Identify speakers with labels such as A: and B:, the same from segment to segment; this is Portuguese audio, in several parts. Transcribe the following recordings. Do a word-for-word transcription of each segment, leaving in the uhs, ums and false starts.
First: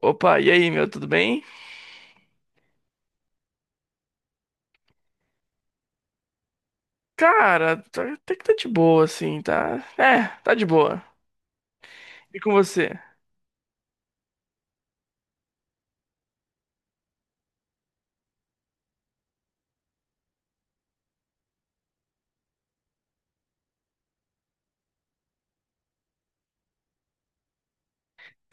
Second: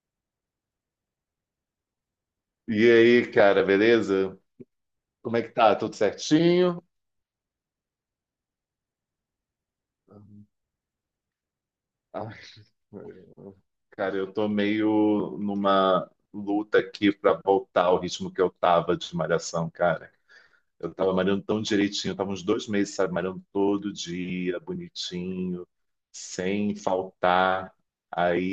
A: Opa, e aí, meu, tudo bem?
B: E aí, cara, beleza? Como é que tá? Tudo certinho?
A: Cara, tá- até que tá de boa, assim, tá? É, tá de boa.
B: Ai,
A: E com você?
B: cara, eu tô meio numa luta aqui pra voltar ao ritmo que eu tava de malhação, cara. Eu tava malhando tão direitinho, eu tava uns dois meses, sabe, malhando todo dia, bonitinho, sem faltar.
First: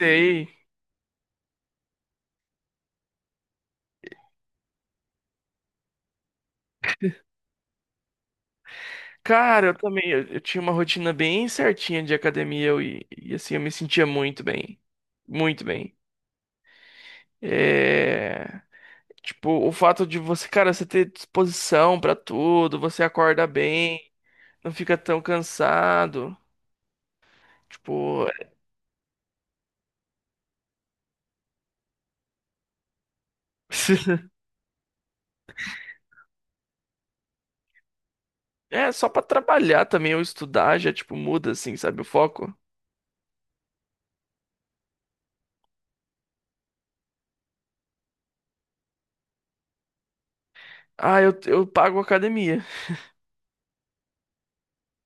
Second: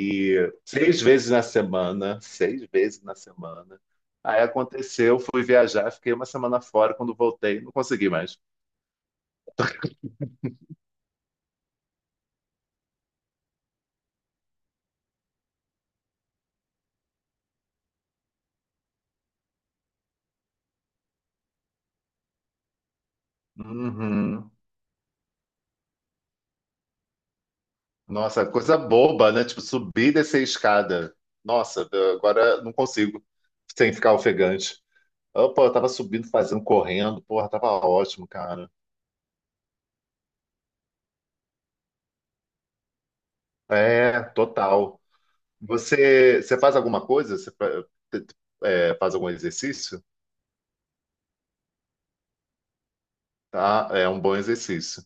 A: Sei.
B: seis vezes na semana, seis vezes na semana. Aí aconteceu, fui viajar, fiquei uma semana fora, quando voltei, não consegui mais.
A: Cara, eu também, eu, eu tinha uma rotina bem certinha de academia eu, e, e, assim, eu me sentia muito bem. Muito bem. É... Tipo, o fato de você, cara, você ter disposição pra tudo, você acorda bem,
B: Uhum.
A: não fica tão cansado. Tipo,
B: Nossa, coisa boba, né? Tipo, subir e descer a escada. Nossa, agora não consigo, sem ficar ofegante. Ah, pô, eu tava subindo, fazendo, correndo, porra, tava ótimo, cara.
A: é só pra trabalhar também ou estudar já, tipo, muda, assim, sabe, o foco.
B: É, total. Você, você faz alguma coisa? Você fa- é, faz algum exercício?
A: Ah, eu, eu pago academia.
B: Tá, é um bom exercício.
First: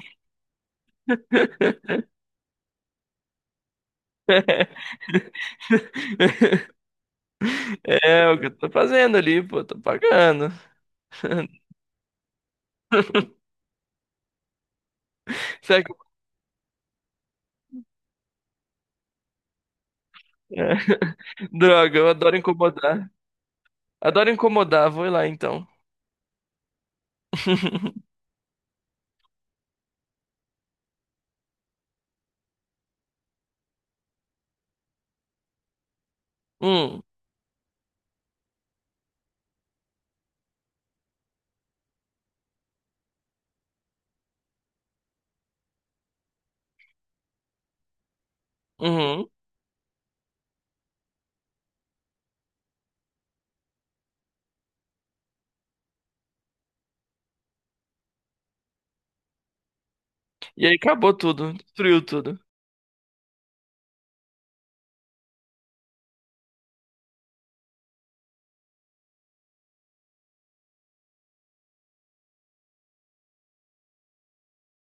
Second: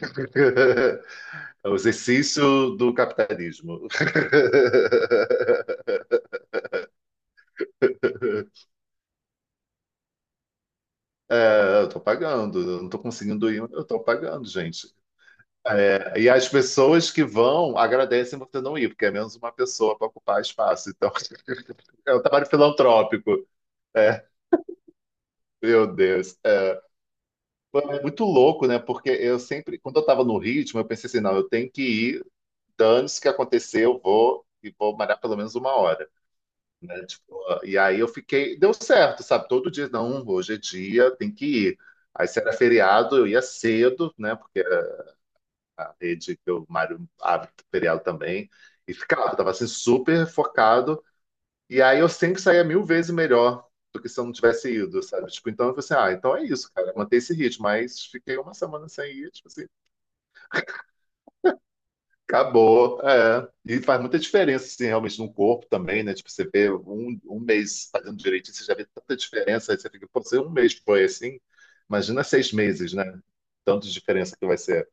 B: É o exercício do capitalismo.
A: É o que eu tô fazendo ali, pô, tô pagando.
B: É, eu tô pagando, eu não tô conseguindo ir, mas eu tô pagando, gente.
A: Será que...
B: É, e as pessoas que vão agradecem você não ir, porque é menos uma pessoa para ocupar
A: é.
B: espaço. Então,
A: Droga, eu
B: é um
A: adoro
B: trabalho
A: incomodar.
B: filantrópico. É,
A: Adoro incomodar, vou lá então.
B: meu Deus. É, foi muito louco, né? Porque eu sempre, quando eu estava no ritmo, eu pensei assim, não, eu tenho que ir, dane-se o que acontecer, eu vou e vou malhar pelo menos uma hora.
A: Hum,
B: Né? Tipo, e aí eu fiquei, deu certo, sabe? Todo dia, não, hoje é dia, tem que ir. Aí se era feriado, eu ia cedo, né? Porque a rede que o Mário abre seriado também. E
A: uhum.
B: ficava, tava assim super focado. E aí eu sempre saía mil vezes melhor do que se eu não tivesse ido, sabe? Tipo, então eu falei assim, ah, então é isso, cara, manter esse ritmo. Mas fiquei uma semana sem ir, tipo assim,
A: E aí acabou tudo, destruiu tudo.
B: acabou. É. E faz muita diferença, assim, realmente no corpo também, né? Tipo, você vê um, um mês fazendo direitinho, você já vê tanta diferença, aí você fica, pô, se um mês foi assim, imagina seis meses, né? Tanto de diferença que vai ser.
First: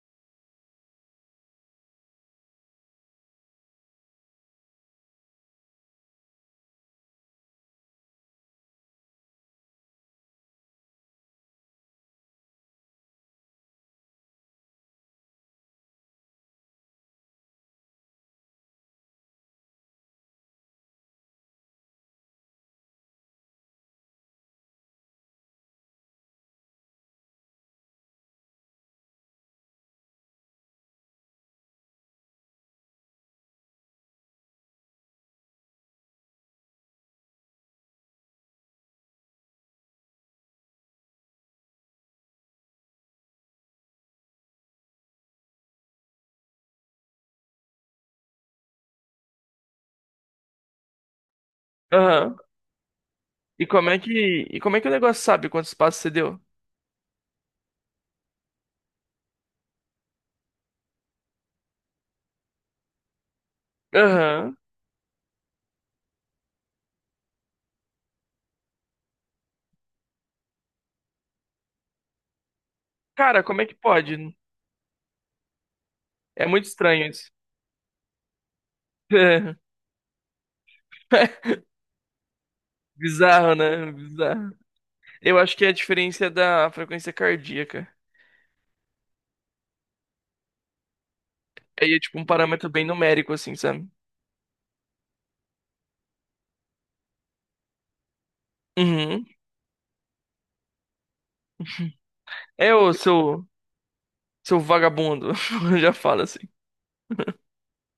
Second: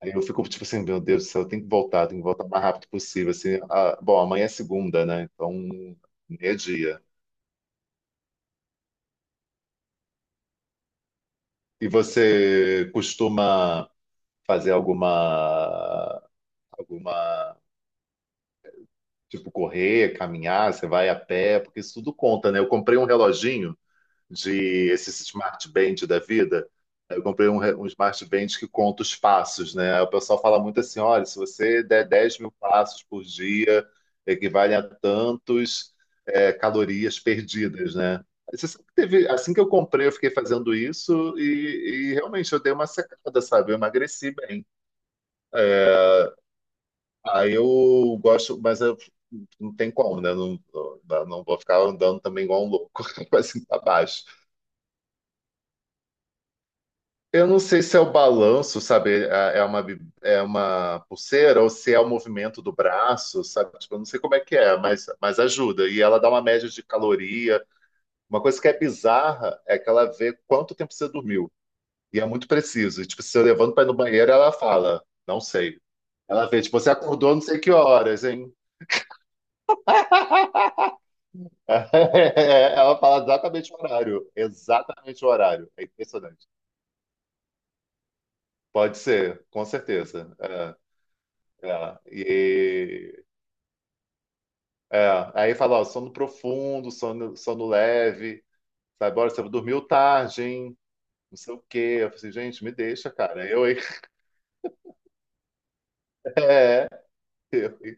B: Aí eu fico tipo assim, meu Deus do céu, eu tenho que voltar, tenho que voltar o mais rápido possível. Assim, ah, bom, amanhã é segunda, né? Então, meio-dia. E você costuma fazer alguma, alguma, tipo, correr, caminhar, você vai a pé, porque isso tudo conta, né? Eu comprei um reloginho de esses smart band da vida. Eu comprei um, re- um smart band que conta os passos, né? Aí o pessoal fala muito assim: olha, se você der dez mil passos por dia, equivale a tantos é, calorias perdidas, né? Aí você sabe que teve, assim que eu comprei, eu fiquei fazendo isso e, e realmente eu dei uma secada, sabe? Eu emagreci bem. Aí eu gosto, mas eu não tem como, né? Não, não, não vou ficar andando
A: Aham.
B: também igual um louco, assim,
A: E
B: pra
A: como é
B: baixo.
A: que, e como é que o negócio sabe quantos passos você deu?
B: Eu não sei se é o balanço, sabe? É é uma, bi- é uma pulseira ou se é o movimento do braço, sabe? Tipo, eu não sei como é que
A: Aham.
B: é, mas, mas ajuda. E ela dá uma média de caloria. Uma coisa que é bizarra é que ela vê quanto tempo você dormiu. E é muito preciso. E, tipo, se
A: Cara,
B: eu
A: como é que
B: levanto para ir no
A: pode?
B: banheiro, ela fala, não sei.
A: É
B: Ela vê,
A: muito
B: tipo, você
A: estranho isso.
B: acordou não sei que horas, hein? Ela fala
A: Bizarro,
B: exatamente o
A: né?
B: horário.
A: Bizarro.
B: Exatamente o
A: Eu acho que é
B: horário.
A: a
B: É
A: diferença é
B: impressionante.
A: da frequência cardíaca.
B: Pode ser, com certeza. É,
A: Aí é tipo um parâmetro bem
B: é. E
A: numérico, assim, sabe?
B: é, aí fala, ó, sono profundo, sono, sono leve, sabe?
A: Uhum.
B: Olha, você dormiu tarde, hein? Não sei o quê. Eu falei assim, gente, me
A: É o
B: deixa,
A: seu,
B: cara. Eu, hein?
A: seu vagabundo, já fala assim.
B: Eu, hein?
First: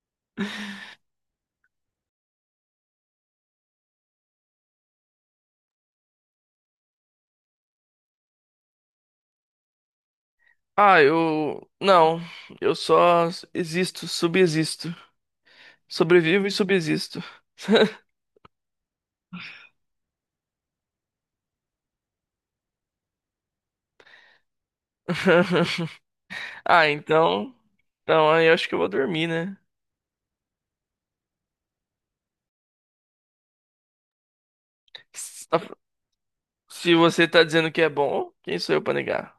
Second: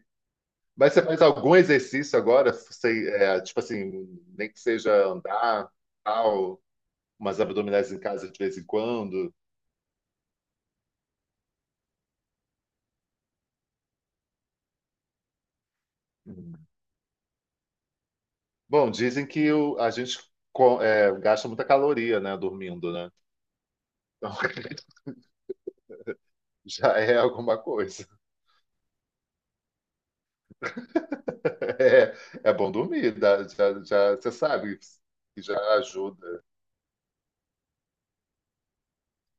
B: Mas você faz algum exercício agora? Você, é, tipo assim, nem que seja andar, tal, umas abdominais em casa de vez em quando.
A: Ah, eu. Não, eu só existo, subsisto. Sobrevivo e
B: Uhum.
A: subsisto.
B: Bom, dizem que o- a gente co- é, gasta muita caloria, né, dormindo, né? Então,
A: Ah,
B: já é
A: então.
B: alguma coisa.
A: Então, aí eu acho que eu vou dormir, né?
B: É, é bom dormir, dá- já, já, você sabe que já
A: Se
B: ajuda.
A: se você tá dizendo que é bom, quem sou eu pra negar?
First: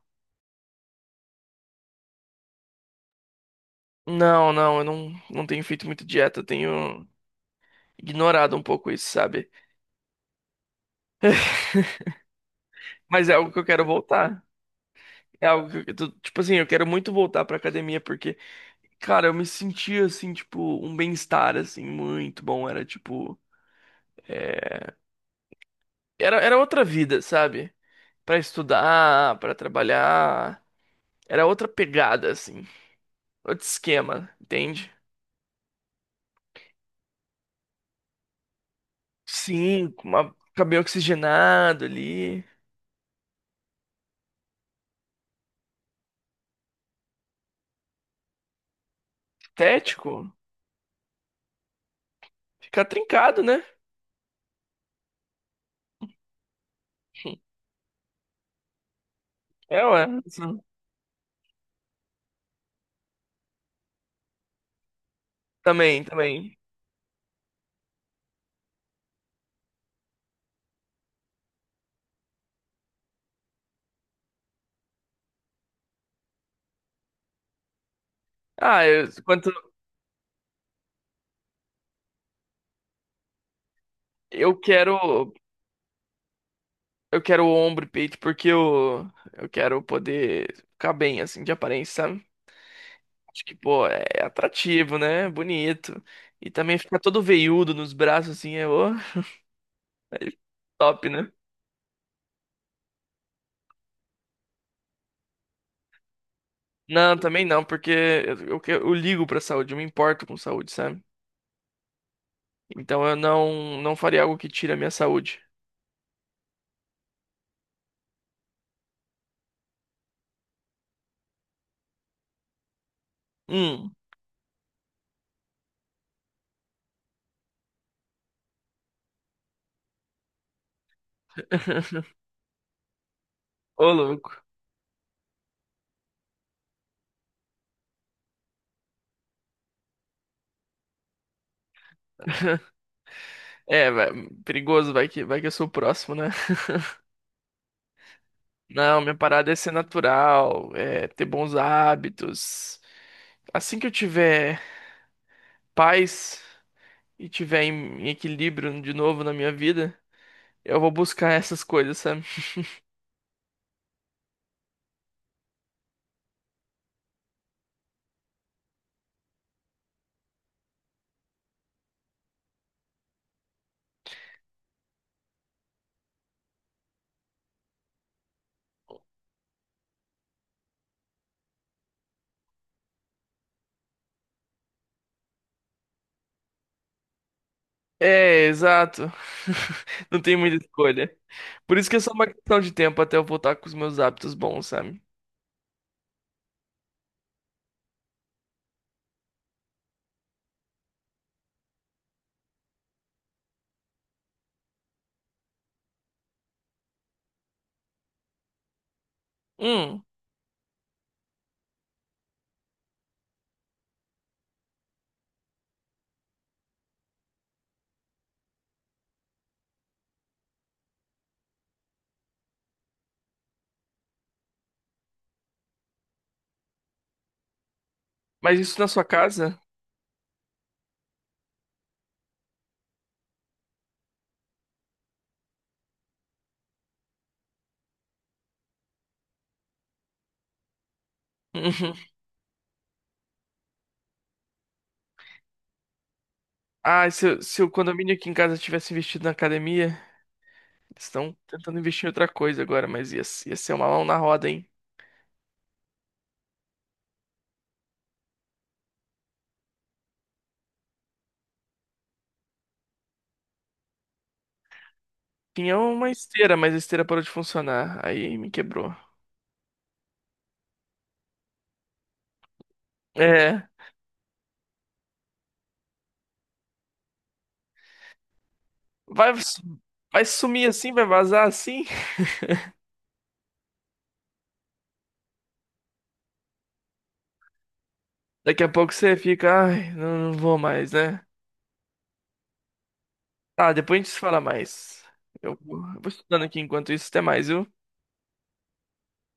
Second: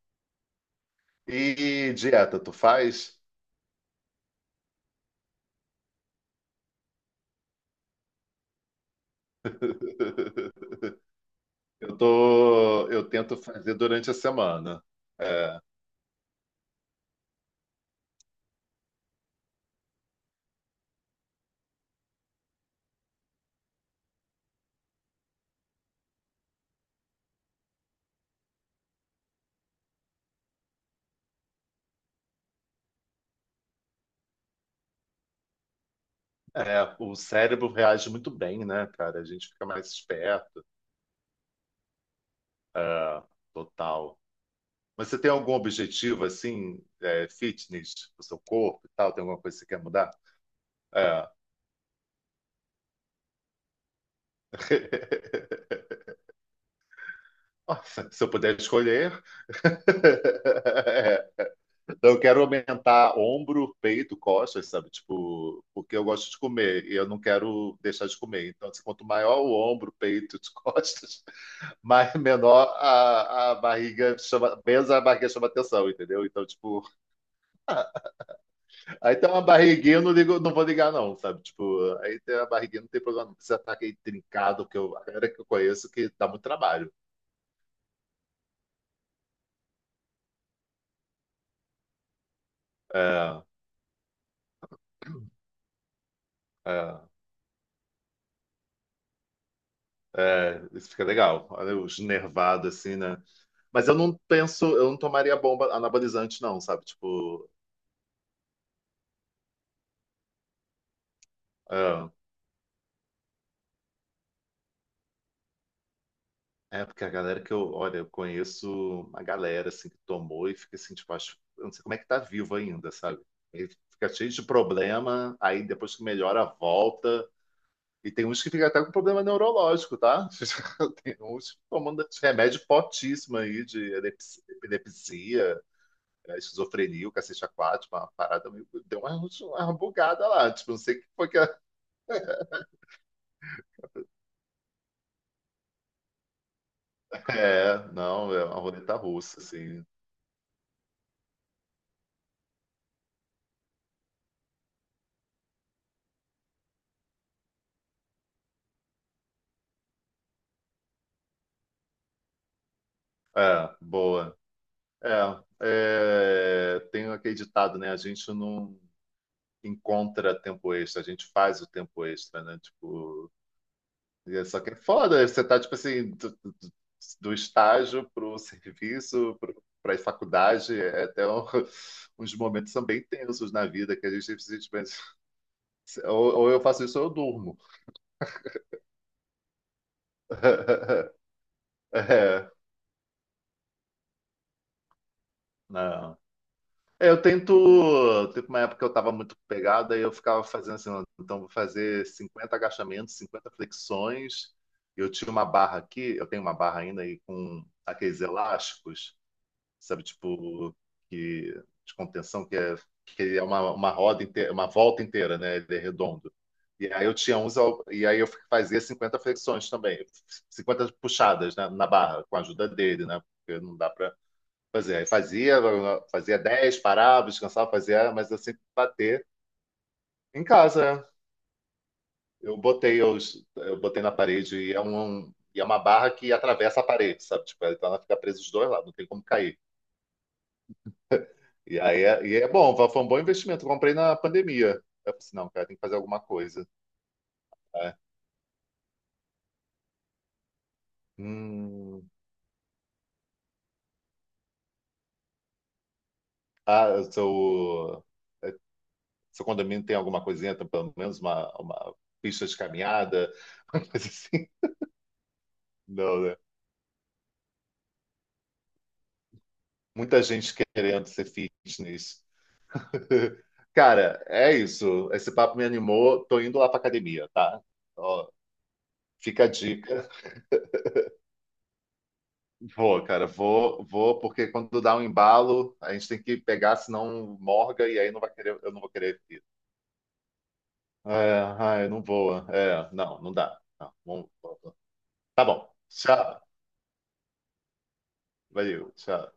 B: E dieta, tu faz?
A: Não, não, eu não, não tenho feito muito dieta, eu tenho ignorado um pouco isso, sabe?
B: Eu tô, eu
A: Mas é
B: tento
A: algo que eu
B: fazer
A: quero
B: durante a
A: voltar.
B: semana.
A: É
B: É,
A: algo que eu, tô- tipo assim, eu quero muito voltar pra academia porque, cara, eu me sentia assim, tipo, um bem-estar assim muito bom, era tipo, era era outra vida, sabe? Pra estudar, pra trabalhar, era outra pegada assim, outro esquema, entende?
B: é, o cérebro reage muito bem, né, cara? A gente fica mais
A: Sim, com uma
B: esperto.
A: cabelo oxigenado ali,
B: É, total. Mas você tem algum objetivo assim, é, fitness, do seu corpo e tal? Tem alguma coisa que você quer mudar?
A: estético,
B: É.
A: fica trincado, né?
B: Nossa, se eu puder escolher.
A: É, ué. Sim.
B: Então, eu quero aumentar ombro, peito, costas, sabe? Tipo, porque
A: Também,
B: eu gosto de
A: também.
B: comer e eu não quero deixar de comer. Então, assim, quanto maior o ombro, peito, e costas, mais menor a, a barriga chama, menos a barriga chama atenção, entendeu? Então, tipo,
A: Ah, eu,
B: aí tem uma
A: quanto
B: barriguinha, eu não ligo, não vou ligar, não, sabe? Tipo, aí tem a barriguinha, não tem problema, não precisa estar aquele
A: eu
B: trincado, porque eu, a galera
A: quero
B: que eu conheço que dá muito trabalho.
A: Eu quero ombro e peito porque eu, eu quero poder ficar bem, assim, de aparência, sabe?
B: É,
A: Acho que, pô, é atrativo, né? Bonito. E também ficar
B: é,
A: todo veiudo nos braços, assim, é, ô, é
B: é, isso fica
A: top, né?
B: legal. Olha os nervados, assim, né? Mas eu não penso, eu não tomaria bomba anabolizante, não, sabe?
A: Não, também
B: Tipo,
A: não, porque eu, eu, que- eu ligo pra saúde, eu me importo com saúde, sabe?
B: ah,
A: Então eu não, não faria algo que tire a minha saúde.
B: é porque a galera que eu, olha, eu conheço uma galera assim que tomou e fica assim, tipo, acho, eu não sei como é que tá vivo ainda, sabe? Ele
A: Hum,
B: fica cheio de problema, aí depois que melhora, volta. E tem uns que ficam até com problema neurológico, tá? Tem uns tomando esse remédio fortíssimo aí de
A: ô louco.
B: epilepsia, epilepsia, eh, esquizofrenia, o cacete aquático, uma parada meio. Deu uma, uma bugada lá. Tipo, não sei o que foi que a
A: É, vai, perigoso, vai que, vai que eu sou o próximo, né?
B: É, não, é uma roleta
A: Não, minha
B: russa,
A: parada é ser
B: assim.
A: natural, é ter bons hábitos. Assim que eu tiver paz e tiver em, em equilíbrio de novo na minha vida, eu vou buscar essas coisas, sabe?
B: É, boa. É, é, tem aquele ditado, né? A gente não encontra tempo extra, a gente faz o tempo extra, né? Tipo, e é só que é foda, você tá, tipo assim, do, do, do do estágio pro serviço, pro, pra faculdade, é até um- uns momentos são bem tensos na vida, que a gente simplesmente... pensa, Ou, ou eu faço isso ou eu durmo.
A: É, exato. Não tem muita escolha. Por isso que é só uma
B: É,
A: questão de tempo até eu voltar com os meus hábitos bons, sabe?
B: não. É, eu tento. Teve uma época que eu tava muito pegado, aí eu ficava fazendo assim, "Não, então vou fazer cinquenta agachamentos, cinquenta flexões. Eu tinha uma barra aqui, eu tenho uma barra ainda aí com aqueles elásticos,
A: Hum,
B: sabe, tipo, que, de contenção, que é, que é, uma, uma roda inteira, uma volta inteira, né? Ele é redondo. E aí eu tinha uns, al- e aí eu fazia cinquenta flexões também, cinquenta puxadas, né, na barra, com a ajuda dele, né? Porque não dá Pois é, fazia, fazia dez parava, descansava, fazia, mas eu
A: mas
B: sempre
A: isso na sua
B: bater
A: casa?
B: em casa. Né? Eu botei, eu, eu botei na parede e é um, um, e é uma barra que atravessa a parede, sabe? Tipo, então ela fica presa dos dois lados, não tem como cair. E
A: Uhum.
B: aí é, e é bom, foi um bom investimento. Eu comprei na pandemia. Eu falei assim, não, cara, tem que fazer alguma coisa.
A: Ah, se, eu- se o
B: É.
A: condomínio aqui em casa tivesse investido na academia, eles estão tentando investir em
B: Hum.
A: outra coisa agora, mas ia, ia ser uma mão na roda, hein?
B: Ah, seu, seu condomínio tem alguma coisinha, tem pelo menos uma, uma pista de caminhada, uma coisa assim.
A: Tinha uma
B: Não, né?
A: esteira, mas a esteira parou de funcionar. Aí me quebrou.
B: Muita gente querendo ser fitness.
A: É.
B: Cara, é isso. Esse papo me animou. Tô indo lá pra academia, tá? Ó,
A: Vai,
B: fica a dica.
A: vai sumir assim, vai vazar assim.
B: Vou, cara, vou, vou, porque quando dá um embalo, a gente tem que pegar, senão morga e aí não vai querer,
A: Daqui a
B: eu não vou
A: pouco você
B: querer ir.
A: fica, ai, não, não vou mais, né?
B: É, ai, não voa. É, não, não dá.
A: Tá,
B: Não,
A: depois a gente se
B: não-
A: fala mais.
B: tá
A: Eu
B: bom.
A: vou eu vou estudando
B: Tchau.
A: aqui enquanto isso. Até mais, viu?
B: Valeu, tchau.